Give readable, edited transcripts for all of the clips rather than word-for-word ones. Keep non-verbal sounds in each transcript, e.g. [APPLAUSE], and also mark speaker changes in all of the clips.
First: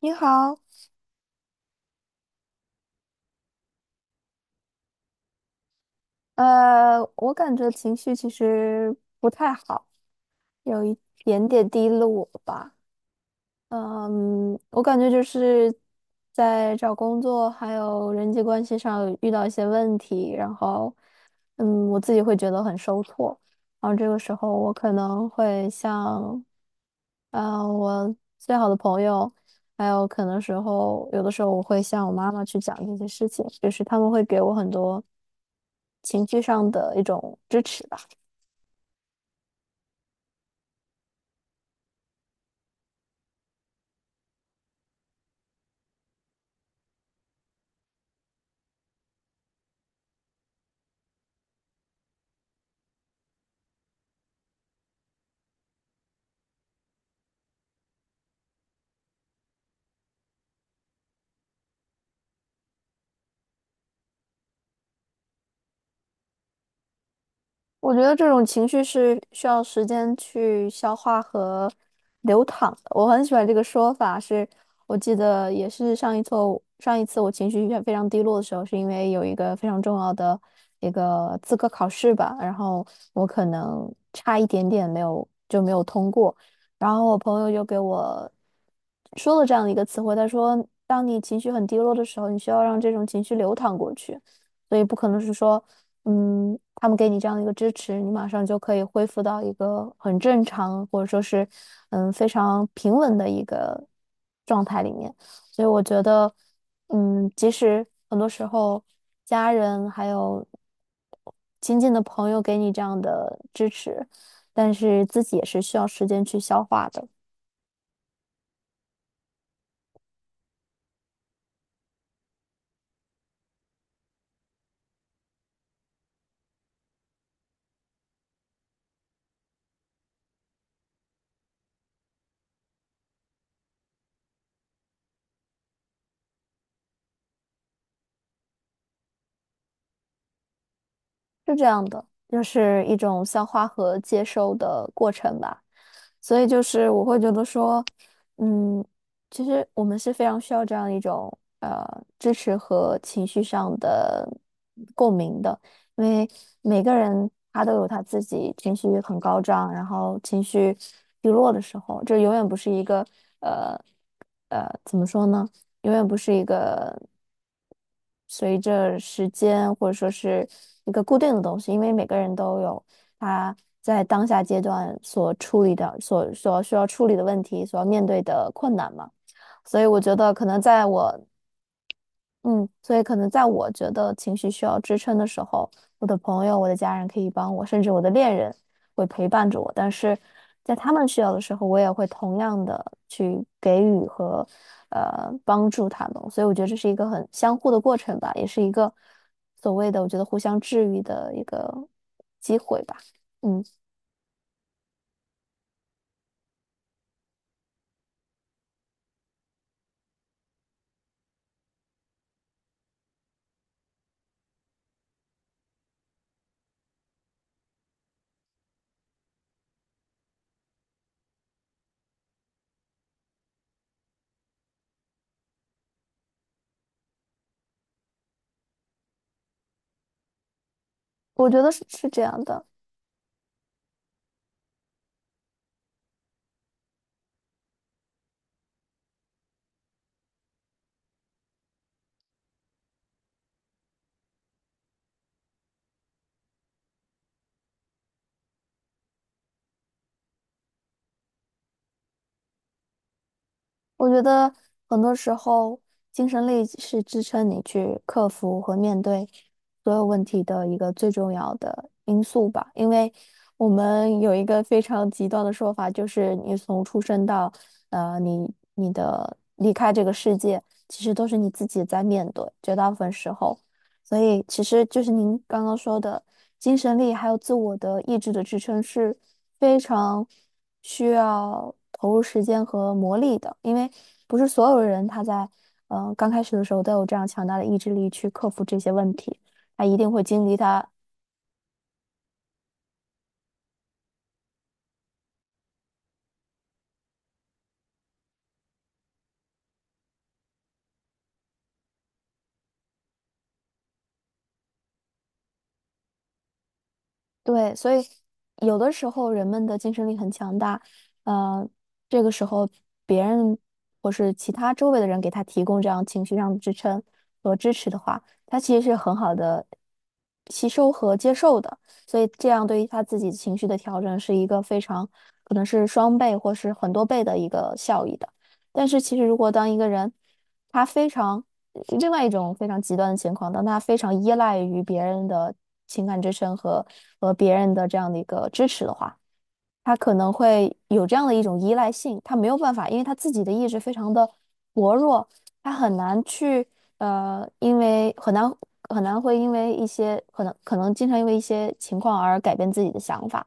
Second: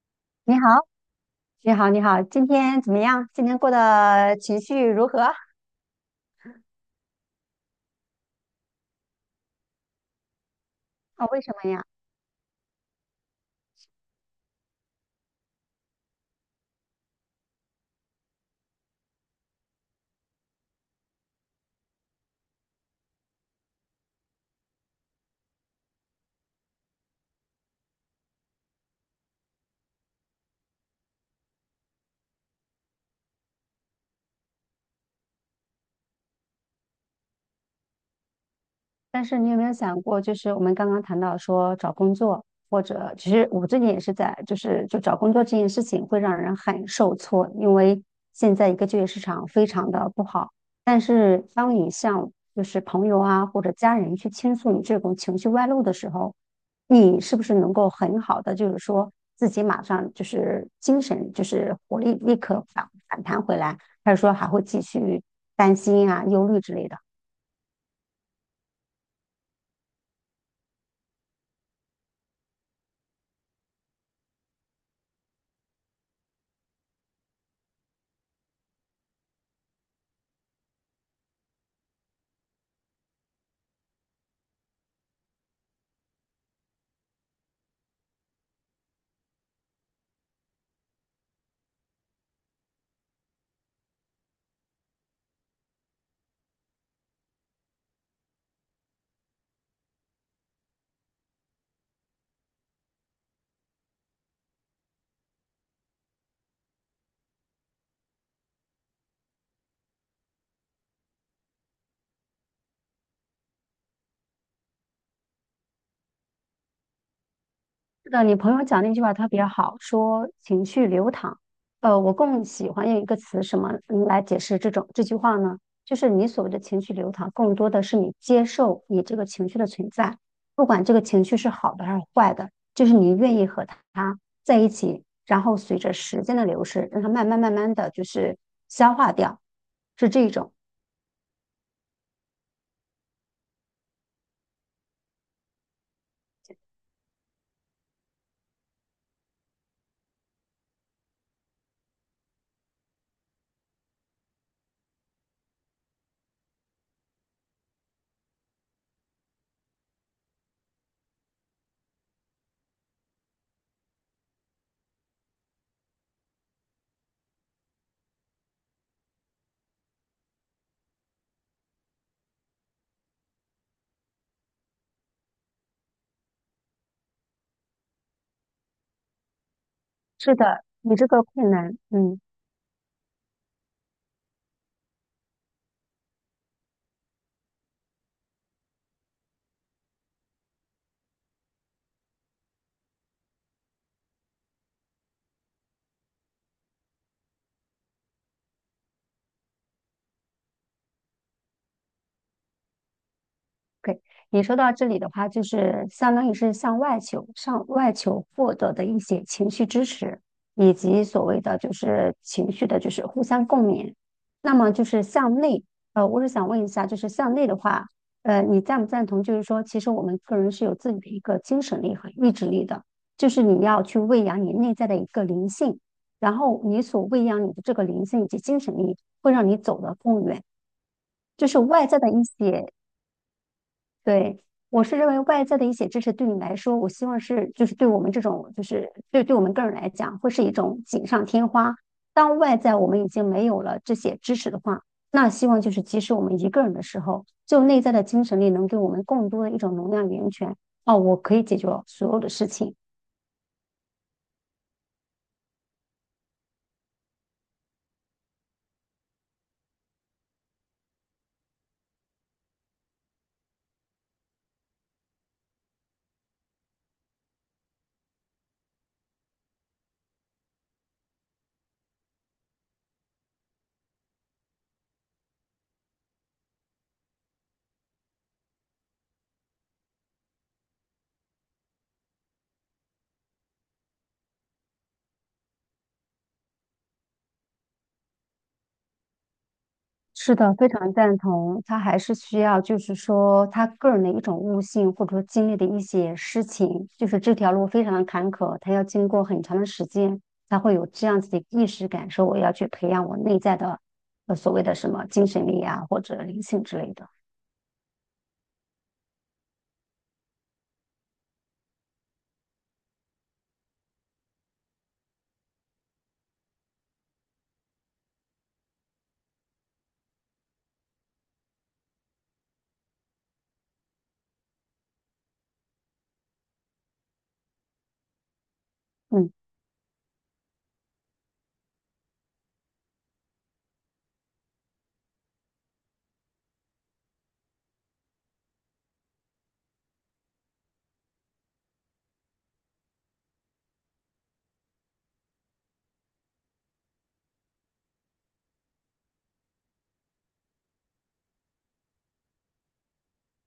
Speaker 1: 你
Speaker 2: 你
Speaker 1: 好，
Speaker 2: 好，你好，你好，今天怎么样？今天过得情绪如何？啊，
Speaker 1: 我感觉情绪其实不太好，有一
Speaker 2: 为
Speaker 1: 点
Speaker 2: 什
Speaker 1: 点
Speaker 2: 么呀？
Speaker 1: 低落吧。嗯，我感觉就是在找工作还有人际关系上遇到一些问题，然后，嗯，我自己会觉得很受挫，然后这个时候我可能会向，我最好的朋友，还有可能时候有的时候我会向我妈妈去讲这些事情，就是他们会给我很多情绪上的一种支持。
Speaker 2: 但是你有没有想过，就是我们刚刚谈到说找工作，或者其实我最近也是在，就是就找工作这件事情会让人很受挫，因为现在一个就业市场非常的不好。但是当你向就是朋友啊或者家人去倾诉你这种情绪外露的时候，你是不是能够很好的就是说自己马上就是精神就是活力立刻反弹回来，还是说还会继续担心啊忧虑之类的？
Speaker 1: 我觉得这种情绪是需要时间去消化和流淌的。我很喜欢这个说法是，我记得也是上一次我情绪非常低落的时候，是因为有一个非常重要的一个资格考试吧，然后我可能差一点点没有通过，然后我朋友就给我说了这样的一个词汇，他说，当你情绪很低落的时候，你需要让这种情绪流淌过去。所以不可能是说嗯，他们给你这样的一个支持，你马上就可以恢复到一个很正常，或者说是嗯非常平稳的一个状态里面。所以我觉得，嗯，即使很多时候家人还有亲近的朋友给你这样的支持，但是自己也是需要时间去消化的。
Speaker 2: 是的，你朋友讲那句话特别好，说情绪流淌。我更喜欢用一个词什么嗯来解释这种这句话呢？就是你所谓的情绪流淌，更多的是你接受你这个情绪的存在，不管这个情绪是好的还是坏的，就是你愿意和它在一起，然后随着时间的流逝，让它慢慢的就是消化掉，是这种。
Speaker 1: 是这样的，就是一种消化和接收的过程吧。所以就是我会觉得说，嗯，其实我们是非常需要这样一种支持和情绪上的共鸣的，因为每个人他都有他自己情绪很高涨，然后情绪低落的时候，这永远不是一个呃怎么说呢？永远不是一个随着时间或者说是一个固定的东西，因为每个人都有他在当下阶段所处理的、所需要处理的问题，所要面对的困难嘛。所以我觉得，
Speaker 2: 是
Speaker 1: 可能
Speaker 2: 的，
Speaker 1: 在
Speaker 2: 你这
Speaker 1: 我
Speaker 2: 个困难，嗯。
Speaker 1: 嗯，所以可能在我觉得情绪需要支撑的时候，我的朋友、我的家人可以帮我，甚至我的恋人会陪伴着我。但是在他们需要的时候，我也会同样的去给予和帮助他们。所以我觉得这是一个很相互的过程吧，也是一个所谓的我觉得互相治愈的一个，嗯，
Speaker 2: OK，你说到这里的话，就是相当于是向外求、向外求获得的一些情绪支持，以及所谓的就是情绪的，就是互相共勉。那么就是向内，我是想问一下，就是向内的话，你赞不赞同？就是说，其实我们个人是有自己的一个精神力和意志力的，就是你要去喂养你内在的一个灵性，然后你所喂养你的这个灵性以及精神力，会让你走得更远。就
Speaker 1: 我
Speaker 2: 是
Speaker 1: 觉得是
Speaker 2: 外在
Speaker 1: 是
Speaker 2: 的
Speaker 1: 这
Speaker 2: 一
Speaker 1: 样的。
Speaker 2: 些对，我是认为外在的一些支持对你来说，我希望是就是对我们这种就是对我们个人来讲，会是一种锦上添花。当外在我们已经没有了这些支持的话，那希望就是即使我们一个人的时候，就内在的精神力能给我们更多的一种能量源泉。哦，我可以解决所有的事情，
Speaker 1: 我觉得很多时候，精神力是支撑你去克服和面对所有问题的一个最重要的因素吧。因为我们有一个非常极端的说法，就是你从出生到呃你你的离开这个世界，其实都是你自己在面对，绝大部分时候。所以其实就是您刚刚说的。精神力还有自我的意志的支撑是非常需要投入时间和磨砺的，因为不是所有人他在刚开始的时候都有这样强大的意志力去克服这些问题，他一定会
Speaker 2: 是
Speaker 1: 经
Speaker 2: 的，
Speaker 1: 历
Speaker 2: 非
Speaker 1: 他
Speaker 2: 常赞同。他还是需要，就是说他个人的一种悟性，或者说经历的一些事情，就是这条路非常的坎坷，他要经过很长的时间，他会有这样子的意识感受。说我要去培养我内在的，所谓的什么精神力啊，或者灵性之类的。
Speaker 1: 对，所以有的时候人们的精神力很强大，呃，这个时候别人或是其他周围的人给他提供这样情绪上的支撑和支持的话，他其实是很好的吸收和接受的，所以这样对于他自己情绪的调整是一个非常可能是双倍或是很多倍的一个效益的。但是其实
Speaker 2: 嗯，
Speaker 1: 如果当一个人他非常另外一种非常极端的情况，当他非常依赖于别人的情感支撑和别人的这样的一个支持的话，他可能会有这样的一种依赖性，他没有办法，因为他自己的意志非常的薄弱，他很难去很难会因为一些可能经常因为一些情况而改变自己的想法，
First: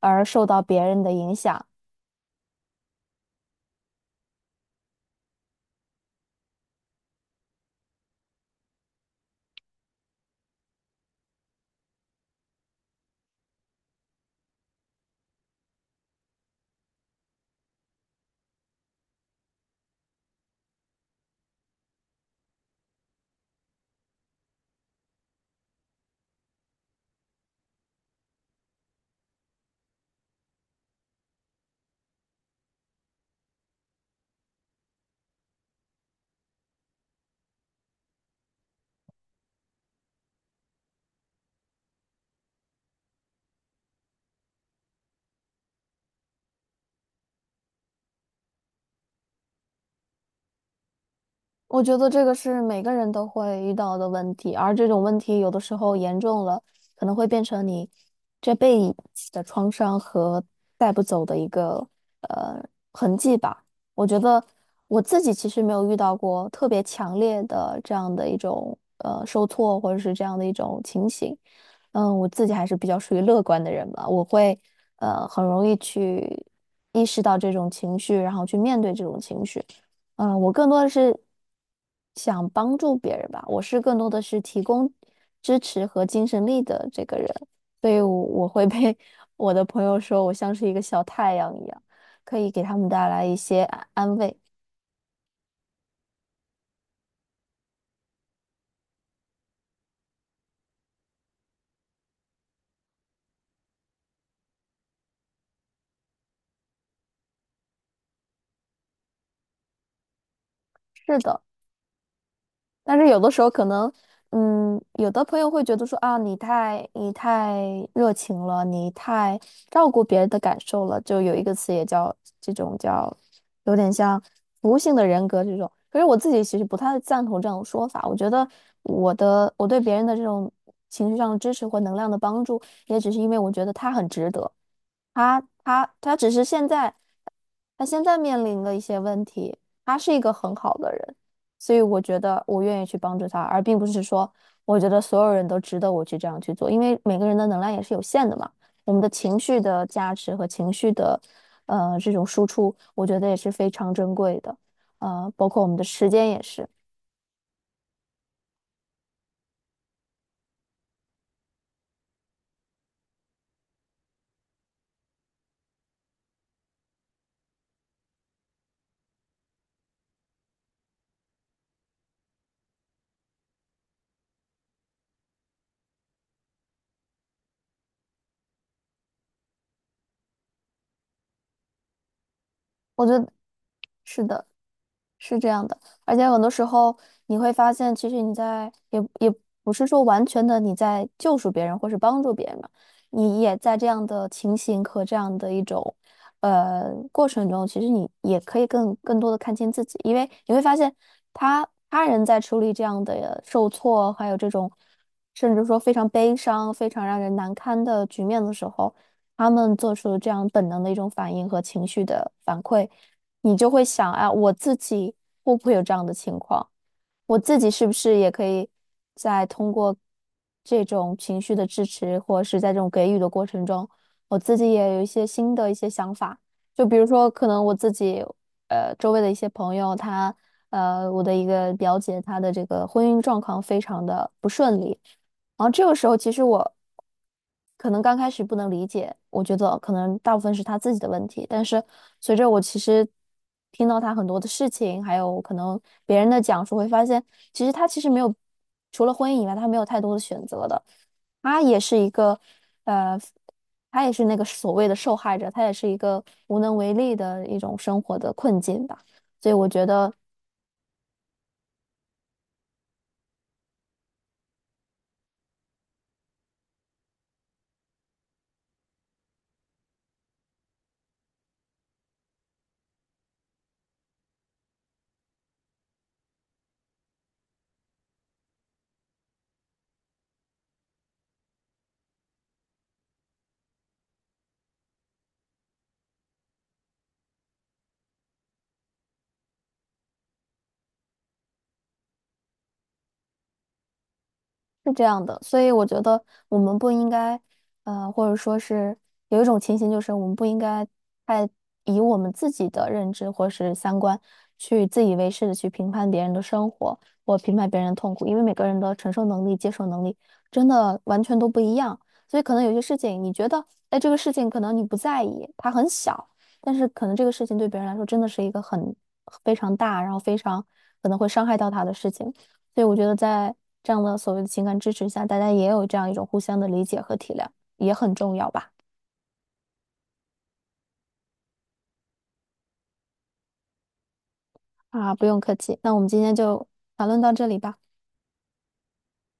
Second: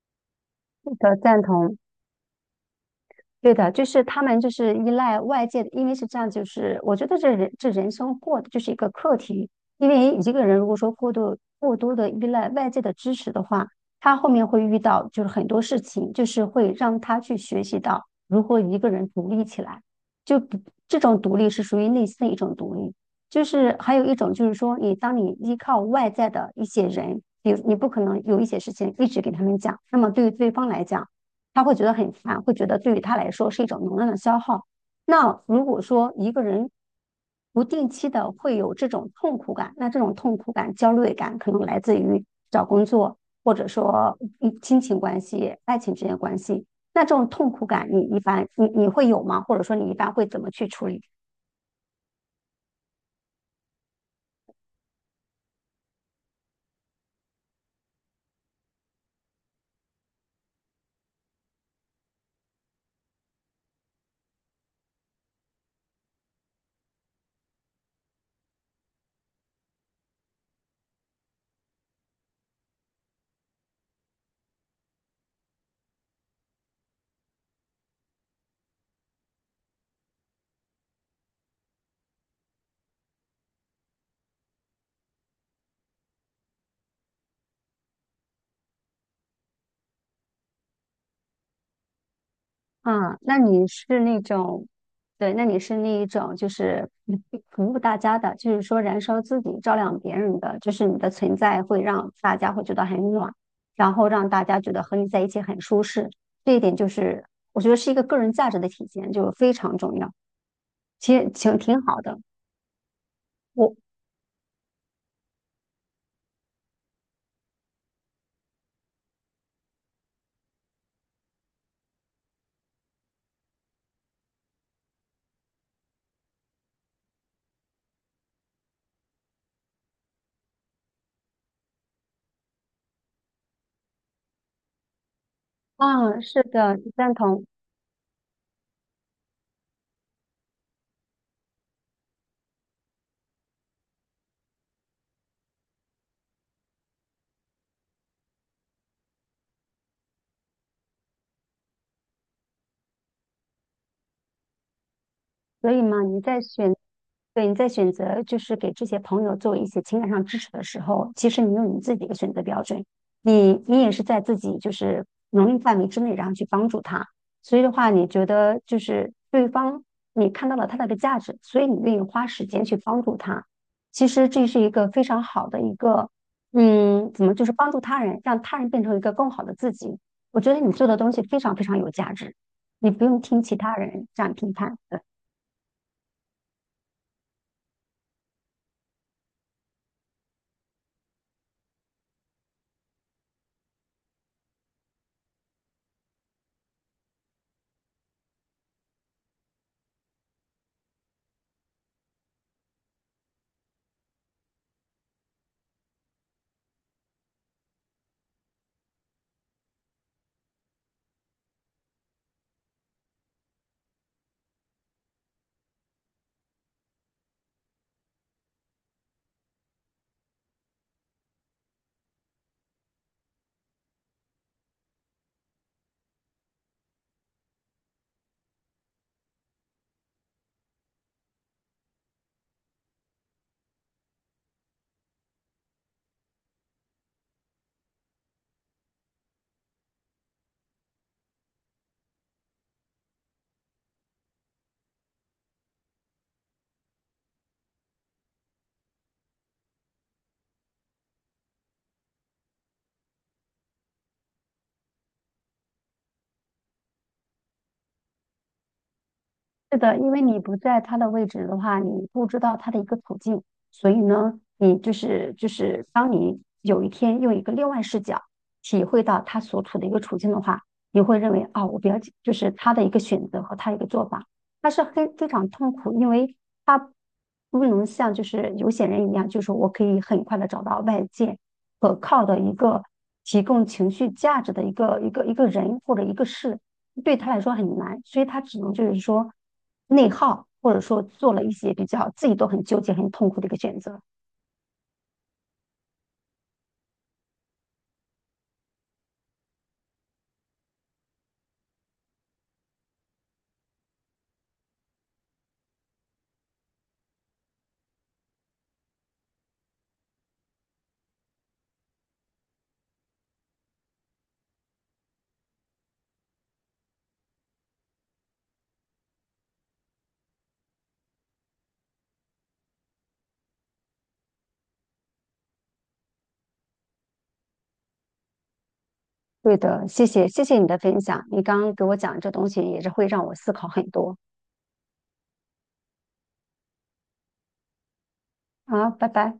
Speaker 1: 而受到别人的
Speaker 2: 的
Speaker 1: 影
Speaker 2: 赞
Speaker 1: 响。
Speaker 2: 同。对的，就是他们就是依赖外界的，因为是这样，就是我觉得这人生过的就是一个课题，因为一个人如果说过度过多的依赖外界的支持的话，他后面会遇到就是很多事情，就是会让他去学习到如何一个人独立起来，就不这种独立是属于内心的一种独立，就是还有一种就是说你当你依靠外在的一些人，比如你不可能有一些事情一直给他们讲，那么对于对方来讲。他会觉得很烦，会觉得对于他来说是一种能量的消耗。那如果说一个人不定期的会有这种痛苦感，那这种痛苦感、焦虑感可能来自于找工作，或者说嗯亲情关系、爱情之间的关系。那这种痛苦感，你一般你会有吗？或者说你一般会怎么去处理？
Speaker 1: 我觉得这个是每个人都会遇到的问题，而这种问题有的时候严重了，可能会变成你这辈子的创伤和带不走的一个呃痕迹吧。我觉得我自己其实没有遇到过特别强烈的这样的一种受挫或者是这样的一种情形。嗯，我自己还是比较属于乐观的人吧，我会很容易去意识到这种情绪，然后去面对这种情绪。嗯，我更多的是想帮助别人吧，我是更多的是提供支持和精神力的这个人，所以我会被 [LAUGHS] 我的朋友说我像是一个小太阳一样，可以给他们带
Speaker 2: 啊，
Speaker 1: 来一
Speaker 2: 那
Speaker 1: 些
Speaker 2: 你
Speaker 1: 安
Speaker 2: 是
Speaker 1: 安
Speaker 2: 那
Speaker 1: 慰。
Speaker 2: 种，对，那你是那一种，就是嗯 [LAUGHS] 服务大家的，就是说燃烧自己，照亮别人的，就是你的存在会让大家会觉得很暖，然后让大家觉得和你在一起很舒适。这一点就是我觉得是一个个人价值的体现，就非常重要，其
Speaker 1: 是
Speaker 2: 实
Speaker 1: 的。
Speaker 2: 挺好的。
Speaker 1: 但是有的时候可
Speaker 2: 我，
Speaker 1: 能，嗯，有的朋友会觉得说啊，你太热情了，你太照顾别人的感受了，就有一个词也叫这种叫，有点像服务性的人格这种。可是我自己其实不太赞同这种说法，我觉得我对别人的这种情绪上的支持或能量的帮助，也只是因为我觉得他很值得。他
Speaker 2: 啊，
Speaker 1: 只
Speaker 2: 是
Speaker 1: 是现
Speaker 2: 的，
Speaker 1: 在，
Speaker 2: 赞同。
Speaker 1: 他现在面临了一些问题。他是一个很好的人，所以我觉得我愿意去帮助他，而并不是说我觉得所有人都值得我去这样去做，因为每个人的能量也是有限的嘛。我们的情绪的价值和情绪的这种输出，我觉得也是非常珍贵的，包括我
Speaker 2: 所
Speaker 1: 们
Speaker 2: 以
Speaker 1: 的
Speaker 2: 嘛，
Speaker 1: 时
Speaker 2: 你
Speaker 1: 间
Speaker 2: 在
Speaker 1: 也是。
Speaker 2: 选，对，你在选择就是给这些朋友做一些情感上支持的时候，其实你有你自己的选择标准，你也是在自己就是能力范围之内，然后去帮助他。所以的话，你觉得就是对方你看到了他的一个价值，所以你愿意花时间去帮助他。其实这是一个非常好的一个，嗯，怎么就是帮助他人，让他人变成一个更好的自己。我觉得你做的东西非常非常有价值，你不
Speaker 1: 我觉
Speaker 2: 用
Speaker 1: 得
Speaker 2: 听其他人这
Speaker 1: 是
Speaker 2: 样
Speaker 1: 的。
Speaker 2: 评判。
Speaker 1: 是这样的，而且很多时候你会发现，其实你在也不是说完全的你在救赎别人或是帮助别人嘛，你也在这样的情形和这样的一种过程中，其实你也可以更多的看清自己，因为你会发现他人在处理这样的受挫，还有这种甚至说非常悲伤、非常让人难堪的局面的时候，他们做出这样本能的一种反应和情绪的反馈。你就会想，啊，我自己会不会有这样的情况？我自己是不是也可以在通过这种情绪的支持，或者是在这种给予的过程中，我自己也有一些新的一些想法。就比如说，可能我自己周围的一些朋友，我的一个表姐，她的这个婚姻状况非常的不顺利，然后这个时候，其实我可能刚开始不能理解，我觉得可能大部分是他自己的问题。但是随着我其实听到他很多的事情，还有可能别人的讲述，会发现其实没有除了婚姻以外，他没有太多的选择的。他也是一个呃，他也是那个所谓的受害者，他也是一个无能为力的一种生活的困境吧。所以我
Speaker 2: 是
Speaker 1: 觉
Speaker 2: 的，因
Speaker 1: 得。
Speaker 2: 为你不在他的位置的话，你不知道他的一个处境，所以呢，你就是当你有一天用一个另外视角体会到他所处的一个处境的话，你会认为啊、我比较就是他的一个选择和他的一个做法他是非常痛苦，因为他不能像就是有些人一样，就是我可以很快的找到外界可靠的一个提供情绪价值的一个人或者一个事，对他来说很难，所以他只能就是说内耗，或者说做了一些比较自己都很纠结、很痛苦的一个选择。
Speaker 1: 是这样的，所以我觉得我们不应该，或者说是有一种情形，就是我们不应该太以我们自己的认知或是三观去自以为是的去评判别人的生活或评判别人的痛苦，因为每个人的承受能力、接受能力真的完全都不一样，所以可能有些事情你觉得，哎，这个事情可能你不在意，它很小，但是可能这个事情对别人来说真的是一个很非常大，然后非常可能会伤害到他的事情。所以我觉得在这样的所谓的情感支持下，大家也有这样一种互相的理解和体谅，也很重要吧。
Speaker 2: 对的，谢谢，谢谢你的分享，你刚刚给我讲这东西也是会让我思考很多。
Speaker 1: 啊，不用客气，那我们今天就讨论到这里吧。
Speaker 2: 好，拜拜。